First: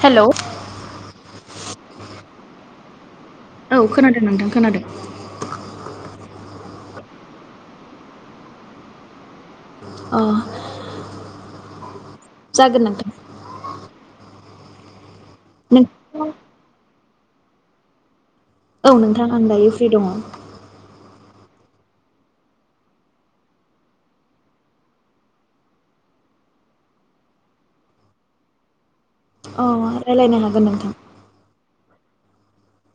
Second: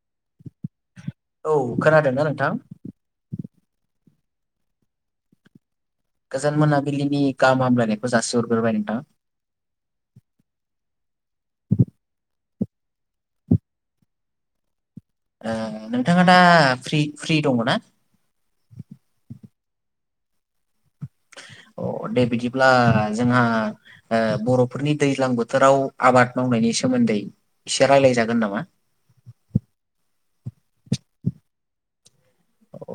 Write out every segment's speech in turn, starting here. Hello औ खोनादोंना नों? थां औ खोनादों नोंथां खोनादों। गोजान मोनाबिलिनि गाहाम हामलायनायखौ जासि हरग्रोबाय नोंथां। अ जागोन नोंथां। नों ओ नोंथाङा दा फ्रि फ्रि दङ ना? औ नोंथां आं दायो फ्रि दङ अ दे बिदिब्ला जोंहा ओ बर'फोरनि दैज्लां बोथोराव आबाद मावनायनि सोमोन्दै एसे रायलाय जागोन नामा? अ रायलायनो हागोन नोंथां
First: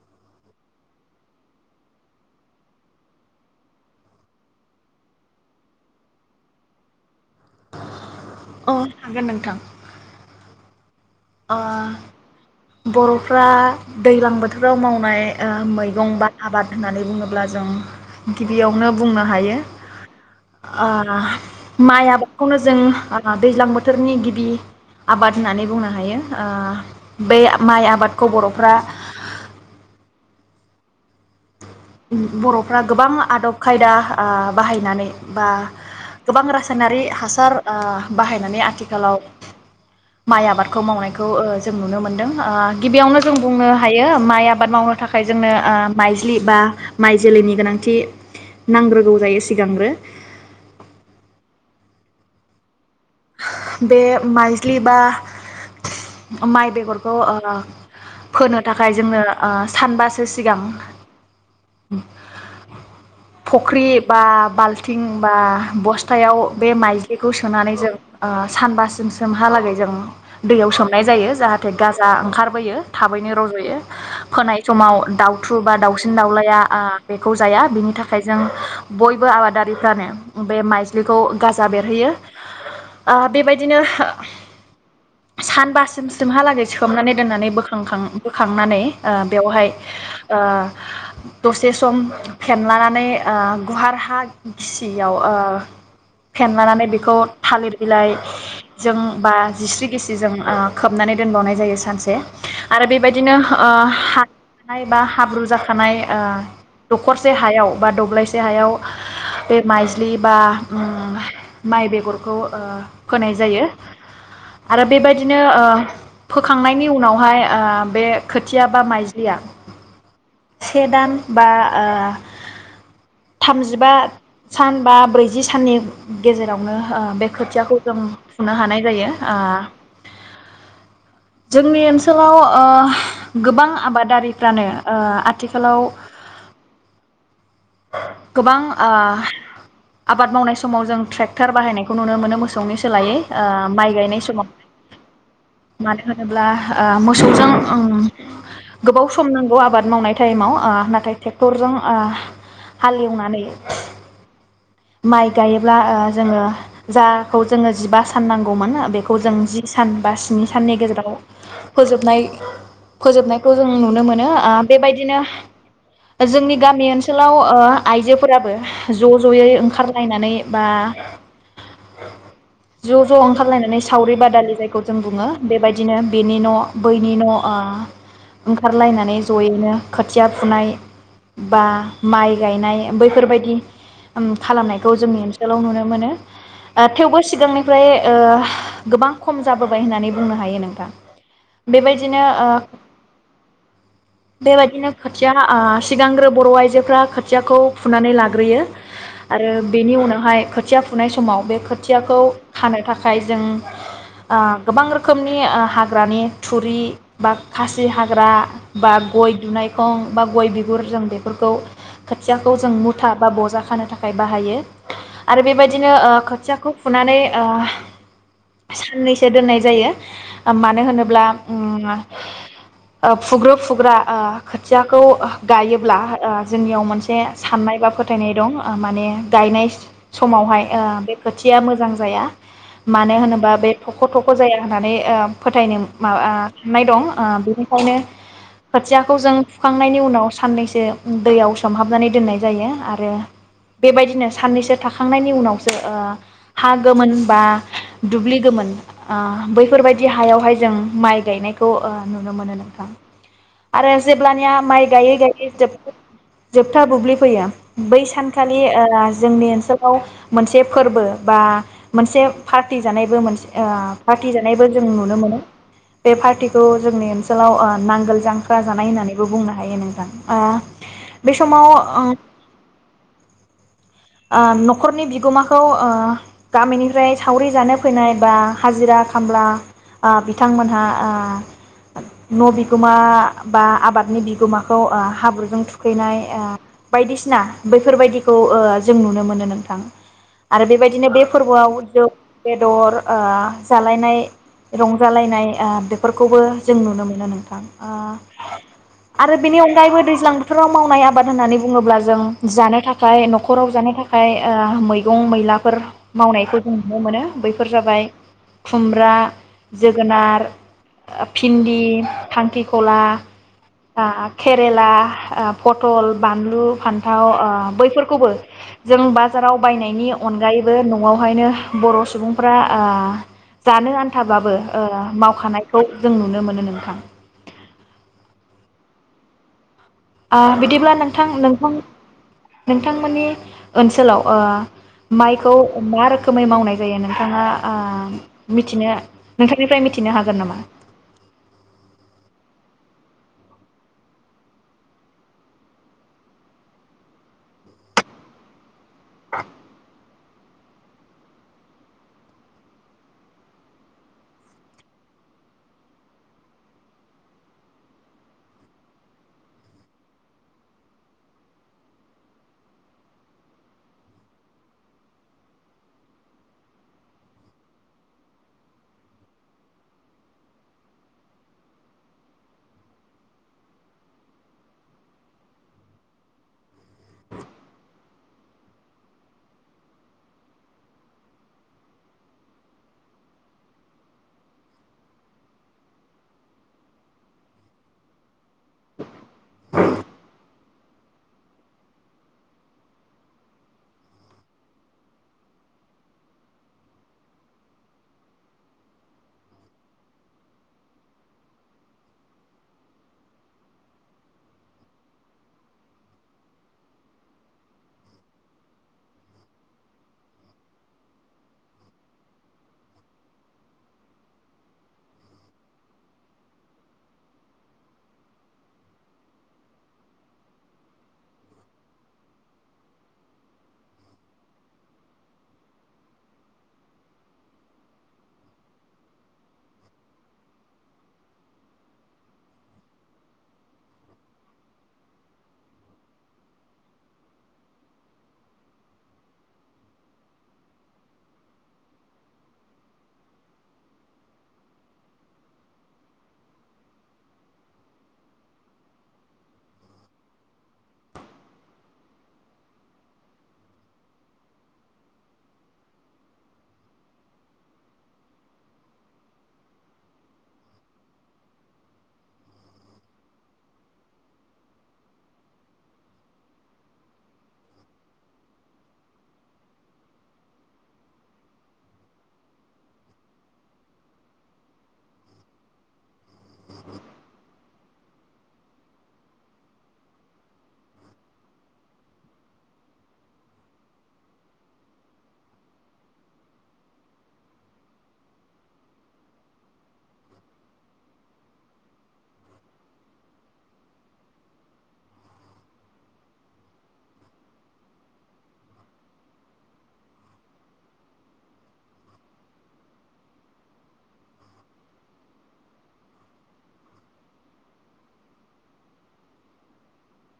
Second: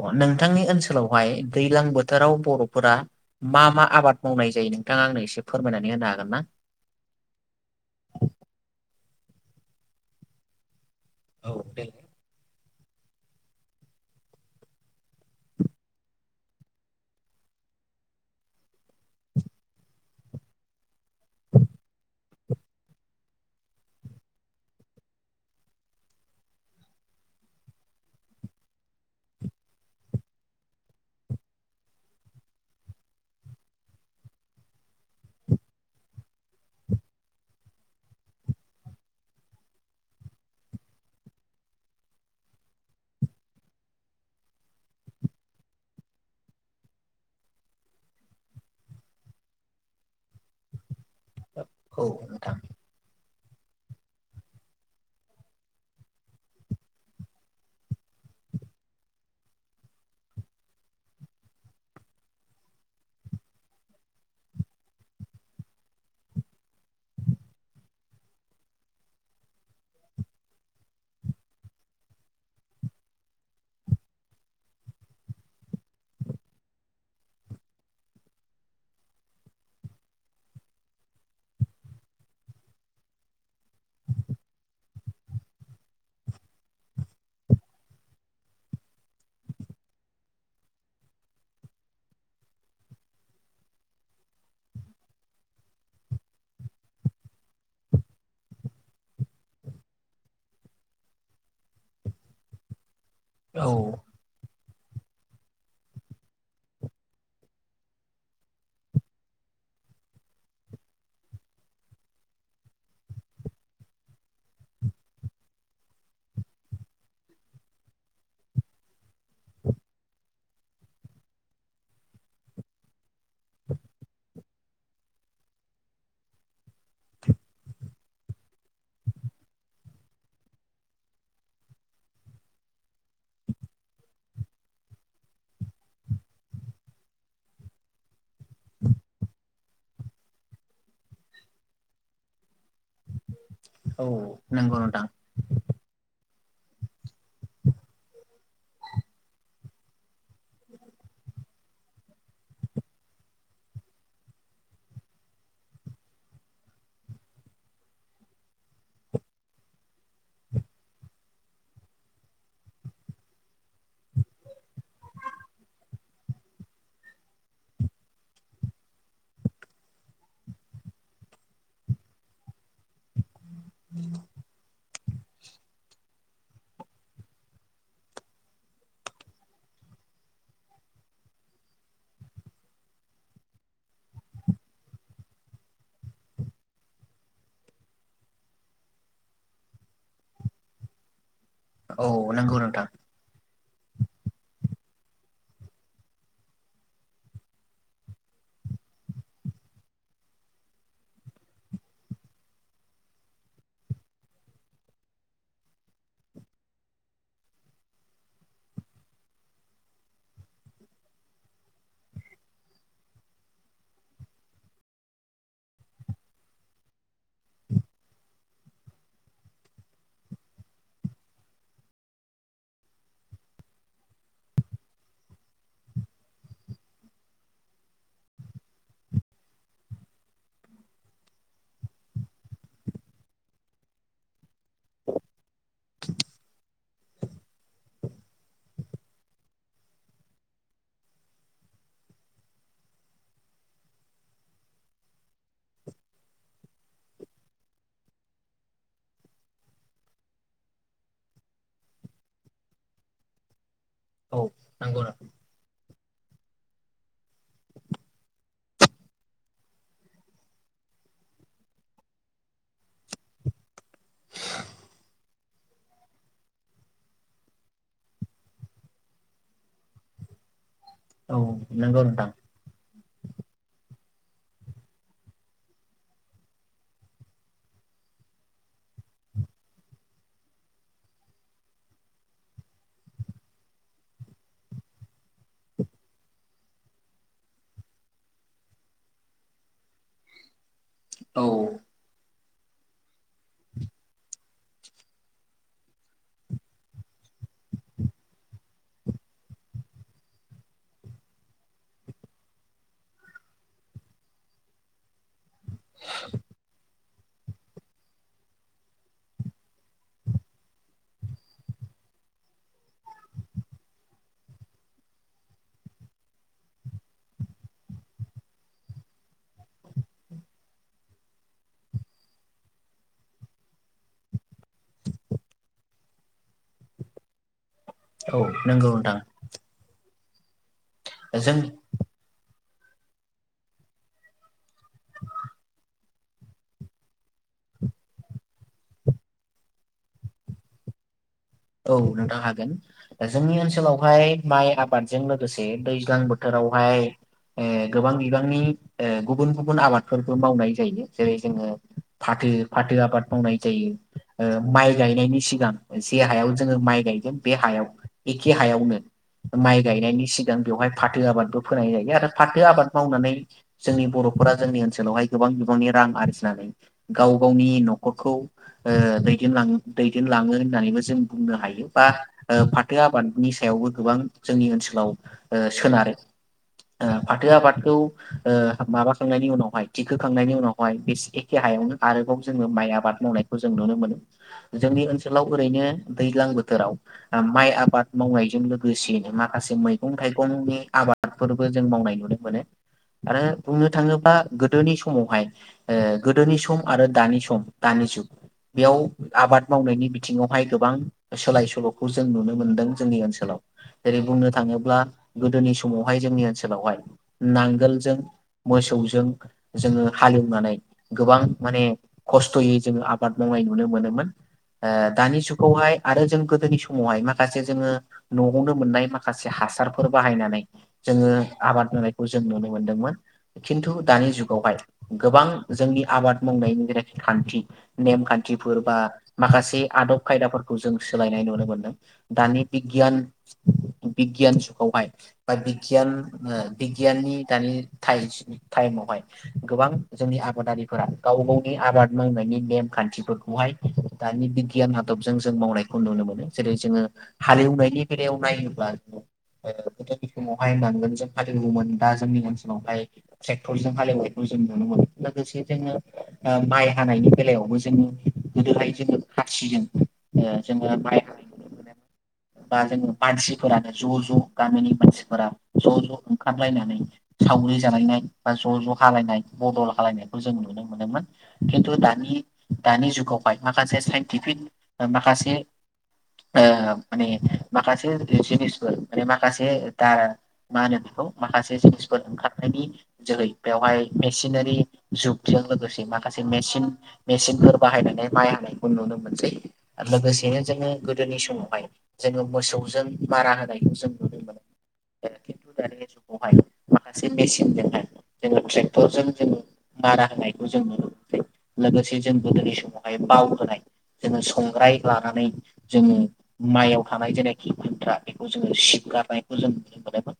अ नोंथांनि ओनसोलावहाय दैलां बोथोराव बर'फोरा मा मा आबाद मावनाय जायो नोंथाङा आंनो एसे फोरमायनानै होनो हागोन ना? अ हागोन नोंथां औ अ' देलाय बरफ्रा दैलां बोथोराव मावनाय ओ मैगं बा आबाद होननानै बुङोब्ला जों गिबियावनो बुंनो हायो ओ हा माय आबाद बेखौनो जों ओ दैज्लां बोथोरनि गिबि आबाद होननानै बुंङो हायो ओ बे माइ आबादखौ बर'फ्रा, बर'फ्रा गोबां आदब खायदा ओ बाहायनानै बा गोबां रासायनारि हासार ओ बाहायनानै आथिखालाव माइ आबादखौ मावनायखौ ओ जों नुनो मोनदों ओ गिबियावनो जों बुंनो हायो माइ आबाद मावनो थाखाय ओ जोंनो माइज्लि बा माइ जोलैनि गोनांथि नांग्रोगौ जायो सिगांग्रो, औ नोंथां बे माइज्लि बा माइ बेगरखौ ओ फोनो थाखाय जोंनो ओ सानबासो सिगां फख्रि बा बाल्थिं बा बस्थायाव बे माइज्लिखौ सोनानै जों, ओ सानबासिम सोमहालागै जों दैयाव सोमनाय जायो जाहाथे गाजा ओंखारबोयो थाबैनो रजयो फोनाय समाव दाउथु बा दाउसिन-दाउलाया ओ बेखौ जाया बिनि थाखाय जों बयबो आबादारिफ्रानो बे माइज्लिखौ गाजा बेरहोयो। ओ बेबायदिनो सानबासिम सिमहालागै सोमनानै दोननानै बोखांखां बोखांनानै ओ बेवहाय ओ दसे सम फेनलानानै ओ गुहार हा गिसियाव ओ फेनलानानै बेखौ थालिर बिलाइ जों बा जिस्रि गिसिजों ओ खोबनानै दोनबावनाय जायो सानसे आरो बेबाय दिनो ओ औ हा नाय बा हाब्रु जाखानाय ओ दखरसे हायाव बा दब्लायसे हायाव बे माइज्लि बा उम माइ बेगरखौ ओ फोनाय जायो आरो बेबायदिनो ओ फोखांनायनि उनावहाय ओ बे खोथिया बा माइज्लिया से दान बा ओ थामजिबा सान बा ब्रैजि साननि गेजेरावनो ओ बे खोथियाखौ जों फुनो हानाय जायो ओ जोंनि ओनसोलाव ओ गोबां आबादारिफ्रानो ओ आथिखालाव गोबां ओ आबाद मावनाय समाव जों ट्रेक्टार बाहायनायखौ नुनो मोनो मोसौनि लायै ओ माइ औ गायनाय समाव नंगौ नोंथां मानो होन होनोब्ला ओ मोसौजों ओम गोबाव सम नांगौ आबाद आबाद मावनाय टाइमाव ओ नाथाय ट्रेक्टरजों ओ हालेवनानै माइ गायोब्ला ओ जोङो जाखौ जोङो जिबा सान नांगौमोन बेखौ जों जि सान बा स्नि साननि गेजेराव फोजोबनाय फोजोबनायखौ जों नुनो मोनो ओ बेबायदिनो जोंनि गामि ओनसोलाव ओ आइजोफोराबो ज जयै ओंखारलायनानै बा ज ज ओंखारलायनानै सावरि बादालि जायखौ जों बुङो बेबायदिनो बेनि न बैनि न ओ ओंखारलायनानै जयैनो खोथिया फुनाय बा माइ गायनाय बैफोरबायदि उम खालामनायखौ जोंनि ओनसोलाव नुनो मोनो ओ थेवबो सिगांनिफ्राय ओ गोबां खम जाबोबाय होननानै बुंनो हायो नोंथां। औ बेबायदिनो ओ नंगौ नोंथां बेबायदिनो खोथिया ओ सिगांग्रो बर आइजोफ्रा खोथियाखौ फुनानै लाग्रोयो आरो बेनि उनावहाय खोथिया फुनाय समाव बे खोथियाखौ खानो थाखाय जों ओ गोबां रोखोमनि ओ हाग्रानि थुरि बा खासि हाग्रा बा गय दुनायखं बा गय बिगुर जों बेफोरखौ खोथियाखौ जों मुथा बा बजा खानो थाखाय बाहायो आरो बेबायदिनो ओ खोथियाखौ फुनानै ओ साननैसो दोननाय जायो ओम मानो होनोब्ला ओम ओ फुग्रो फुग्रा ओ खोथियाखौ गायोब्ला ओ जोंनियाव मोनसे साननाय बा फोथायनाय दं ओ माने गायनाय समावहाय ओ बे खोथिया मोजां जाया मानो होनोबा बे थख थख जाया होननानै ओ फोथायनो मा बा आं साननाय दं। ओ बिनिखायनो खोथियाखौ जों फुखांनायनि उनाव साननैसो दैयाव सोमहाबनानै दोननाय जायो आरो बेबायदिनो साननैसो थाखांनायनि उनावसो ओ हा गोमोन बा दुब्लि गोमोन ओ बैफोरबायदि हायावहाय जों माइ गायनायखौ ओ नुनो मोनो नोंथां आरो औ जेब्लानिया माइ नंगौ गायै गायै जोब जोबथा बुब्लि फैयो बै सानखालि ओ जोंनि ओनसोलाव मोनसे फोरबो बा मोनसे पार्टि जानायबो मोनसे ओ पार्टि जानायबो जों नुनो मोनो बे पार्टिखौ जोंनि ओनसोलाव ओ नांगोल जां ख्रा जानाय होननानैबो बुंनो हायो नोंथां ओ बे औ समाव नंगौ ओ नोंथां ओ नखरनि बिगोमाखौ ओ गामिनिफ्राय सावरि जानो फैनाय बा हाजिरा खामला ओ बिथांमोनहा ओ न बिगोमा बा आबादनि बिगोमाखौ ओ हाब्रुजों थुखैनाय ओ बायदिसिना बैफोरबायदिखौ ओ जों नुनो मोनो नोंथां आरो बेबाय दिनै बे औ फोरबोआव [inaudible] बेदर ओ जालायनाय रंजालायनाय ओ बेफोरखौबो जों नुनो मोनो नोंथां ओ आरो बेनि अनगायैबो दैज्लां बोथोराव मावनाय आबाद होननानै बुङोब्ला जों जानो थाखाय न'ख न'खराव जानो थाखाय ओ मैगं मैलाफोर मावनायखौ जों नुनो मोनो बैफोर जाबाय खुमब्रा जोगोनार भिन्दि, खांख्रिखला ओ केरेला ओ पथल, बानलु, फान्थाव ओ बैफोरखौबो जों बाजाराव बायनायनि अनगायैबो न'आवहायनो बर' सुबुंफ्रा ओ जानो आन्थाबाबो मावखानायखौ जों नुनो मोनो नोंथां औ नंगौ नोंथां ओ बिदिब्ला नों नोंथां जोंनि नोंथां नोंथांमोननि ओनसोलाव ओ माइखौ मा रोखोमै मावनाय जायो नोंथाङा ओ मिथिनो नोंथांनिफ्राय मिथिनो हागोन नामा औ नोंथां हागोन जोंनि ओनसोलावहाय माइ आबादजों लोगोसे दैज्लां बोथोरावहाय ओ गोबां बिबांनि ए गुबुन गुबुन आबाद फोरबो मावनाय जायो जेरै जोङो फाथो फाथो आबाद मावनाय जायो माइ गायनायनि सिगां जे हायाव जोङो माइ गायगोन बे हायाव एखे हायावनो माइ गायनायनि सिगां बेवहाय फाथो आबादबो फोनाय जायो आरो फाथो आबाद मावनानै जोंनि बर'फोरा जोंनि ओनसोलावहाय गोबां बिबांनि रां आरजिनानै गाव गावनि न'खरखौ ओ दैदेनलांनो दैदेनलाङो होननानैबो जों बुंनो हायो बा ओ फाथो आबादनि सायावबो गोबां जोंनि ओनसोलाव ओ सोनारो ओ फाथो आबादखौ ओ माबाखांनायनि उनावहाय थिखोखांनायनि उनावहाय बे एखे हायावनो आरोबाव जोङो माइ आबाद मावनायखौ जों नुनो मोनो जोंनि ओनसोलाव ओरैनो दैज्लां बोथोराव माइ आबाद मावनायजों लोगोसेयैनो माखासे मैगं थाइगंनि आबादफोरबो जों मावनाय नुनो मोनो आरो बुंनो थाङोब्ला गोदोनि समावहाय ओ गोदोनि सम आरो दानि सम दानि जुग बेयाव आबाद मावनायनि बिथिङावहाय गोबां सोलाय सोल'खौ जों नुनो मोनदों जोंनि ओनसोलाव जेरै बुंनो थाङोब्ला गोदोनि समावहाय जोंनि ओनसोलावहाय नांगोलजों मोसौजों जोङो हालेवनानै गोबां माने खस्थ'यै जोङो आबाद मावनाय नुनो मोनोमोन ओ दानि जुग खौहाय आरो जों गोदोनि समावहाय माखासे जोङो न'आवनो मोननाय माखासे हासारफोर बाहायनानै जोङो आबाद मावनायखौ जों नुनो मोनदोंमोन खिन्थु दानि जुगावहाय गोबां जोंनि आबाद मावनायनि जेनाखि खान्थि नेम खान्थिफोर बा माखासे आदब खायदाफोरखौ जों सोलायनाय नुनो मोनदों दानि बिगियान बिगियान जुगावहाय बा बिगियान ओ बिगियाननि दानि टाइस-टाइमावहाय गोबां जोंनि आबादारिफोरा गाव गावनि आबाद मावनायनि नेम खान्थिफोरखौहाय दानि बिगियान आ आदबजों जों मावनायखौ नुनो मोनो जेरै जोङो हालेवनायनि बेलायाव नायोब्ला जों गोदोनि समावहाय नांगोनजों हालेवोमोन दा जोंनि ओनसोलावहाय ट्रेक्टरजों हालेवनायखौ जों नुनो मोनो लोगोसे जोङो ओ माइ हानायनि बेलायावबो जों गोदोहाय जोङो खासिजों ओ जोङो बाइाय नुनो मोनोम बा जोङो मानसिफोरानो ज' ज' गामिनि मानसिफोरा ज' ज' ओंखारलायनानै सावरि जालायनाय बा ज' ज' हालायनाय बदल हालायनायखौ जों नुनो मोनोमोन खिन्थु दानि दानि जुगावहाय माखासे साइन्टिफिक माखासे आ माने माखासे जिनिसफोर माने माखासे दा मा होनो बेखौ माखासे जिनिसफोर ओंखारनायनि जोहै बेवहाय मेसिनारि जुगजों लोगोसे माखासे मेसिन मेसिनफोर बाहायनानै माइ हानायखौ नुनो मोनसै। लोगोसेनो जोङो गोदोनि समावहाय जोङो मोसौजों मारा होनायखौ जों नुनो मोनो खिन्थु दानि जुगावहाय माखासे मेसिनजोंहाय जोङो ट्रेक्टरजों जोङो मारा होनायखौ जों नुनो मोनसै लोगोसे जों गोदोनि समावहाय बाव होनाय जोङो स संग्राय लानानै जोङो माइयाव थानाय जेनाखि खन्थ्रा बेखौ जोङो सिबगारनायखौ जों नुनो मोनोमोन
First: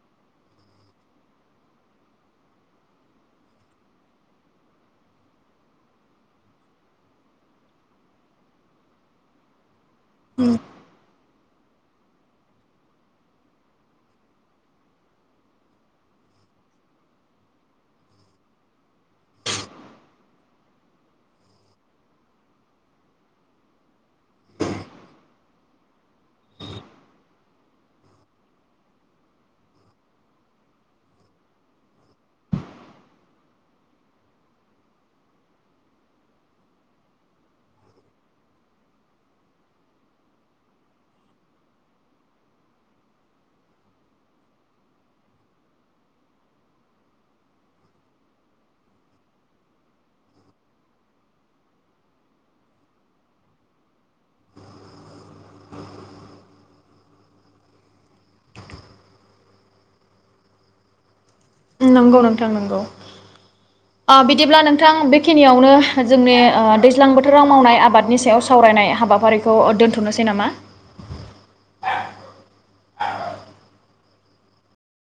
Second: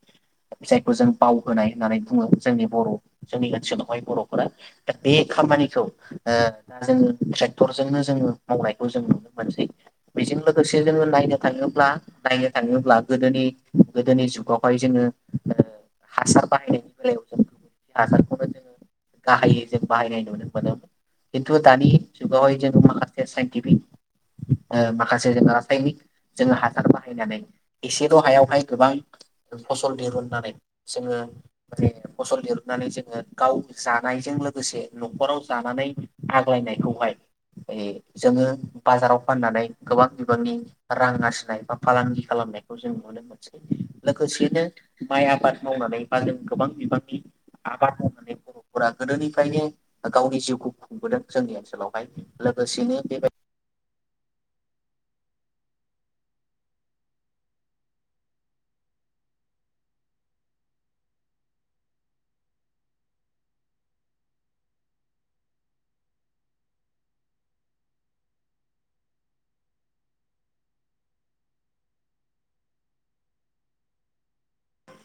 जायखौ जों बावहोनाय होननानै बुङो जोंनि बर' जोंनि ओनसोलावहाय बर'फोरा दा बे खामानिखौ ओ जोङो ट्रेक्टरजोंनो जोङो मावनाय खौ जों नुनो मोनसै। बेजों लोगोसे जोङो नायनो थाङोब्ला नायनो थाङोब्ला गोदोनि गोदोनि जुगावहाय जोङो हासार बाहायनायनि बेलायाव जों हासारखौनो जोङो गाहायै जों बाहायनाय नुनो मोनोमोन खिन्थु दानि जुगावहाय जोङो माखासे गिबि ओ माखासे जों रासायनिक जोङो हासार बाहायनानै एसेल' हायावहाय गोबां फसल दिरुननानै जोङो माने फसल दिरुननानै जोङो गाव जानायजों लोगोसे न'खराव जानानै आग्लायनायखौहाय ए जोङो बाजाराव फाननानै गोबां बिबांनि रां आरजिनाय बा फालांगि खालामनायखौ जों नुनो मोनसै लोगोसेनो माइ आबाद मावनानै बा जों गोबां बिबांनि आबाद मावनानै बर'फोरा गोदोनिफ्रायनो गावनि जिउखौ खुंबोदों जोंनि ओनसोलावहाय लोगोसेनो। बेबा [inaudible] नंगौ नोंथां नंगौ ओ बिदिब्ला नोंथां बेखिनियावनो जोंनि दैज्लां बोथोराव मावनाय आबादनि सायाव सावरायनाय हाबाफारिखौ दोनथ'नोसै नामा?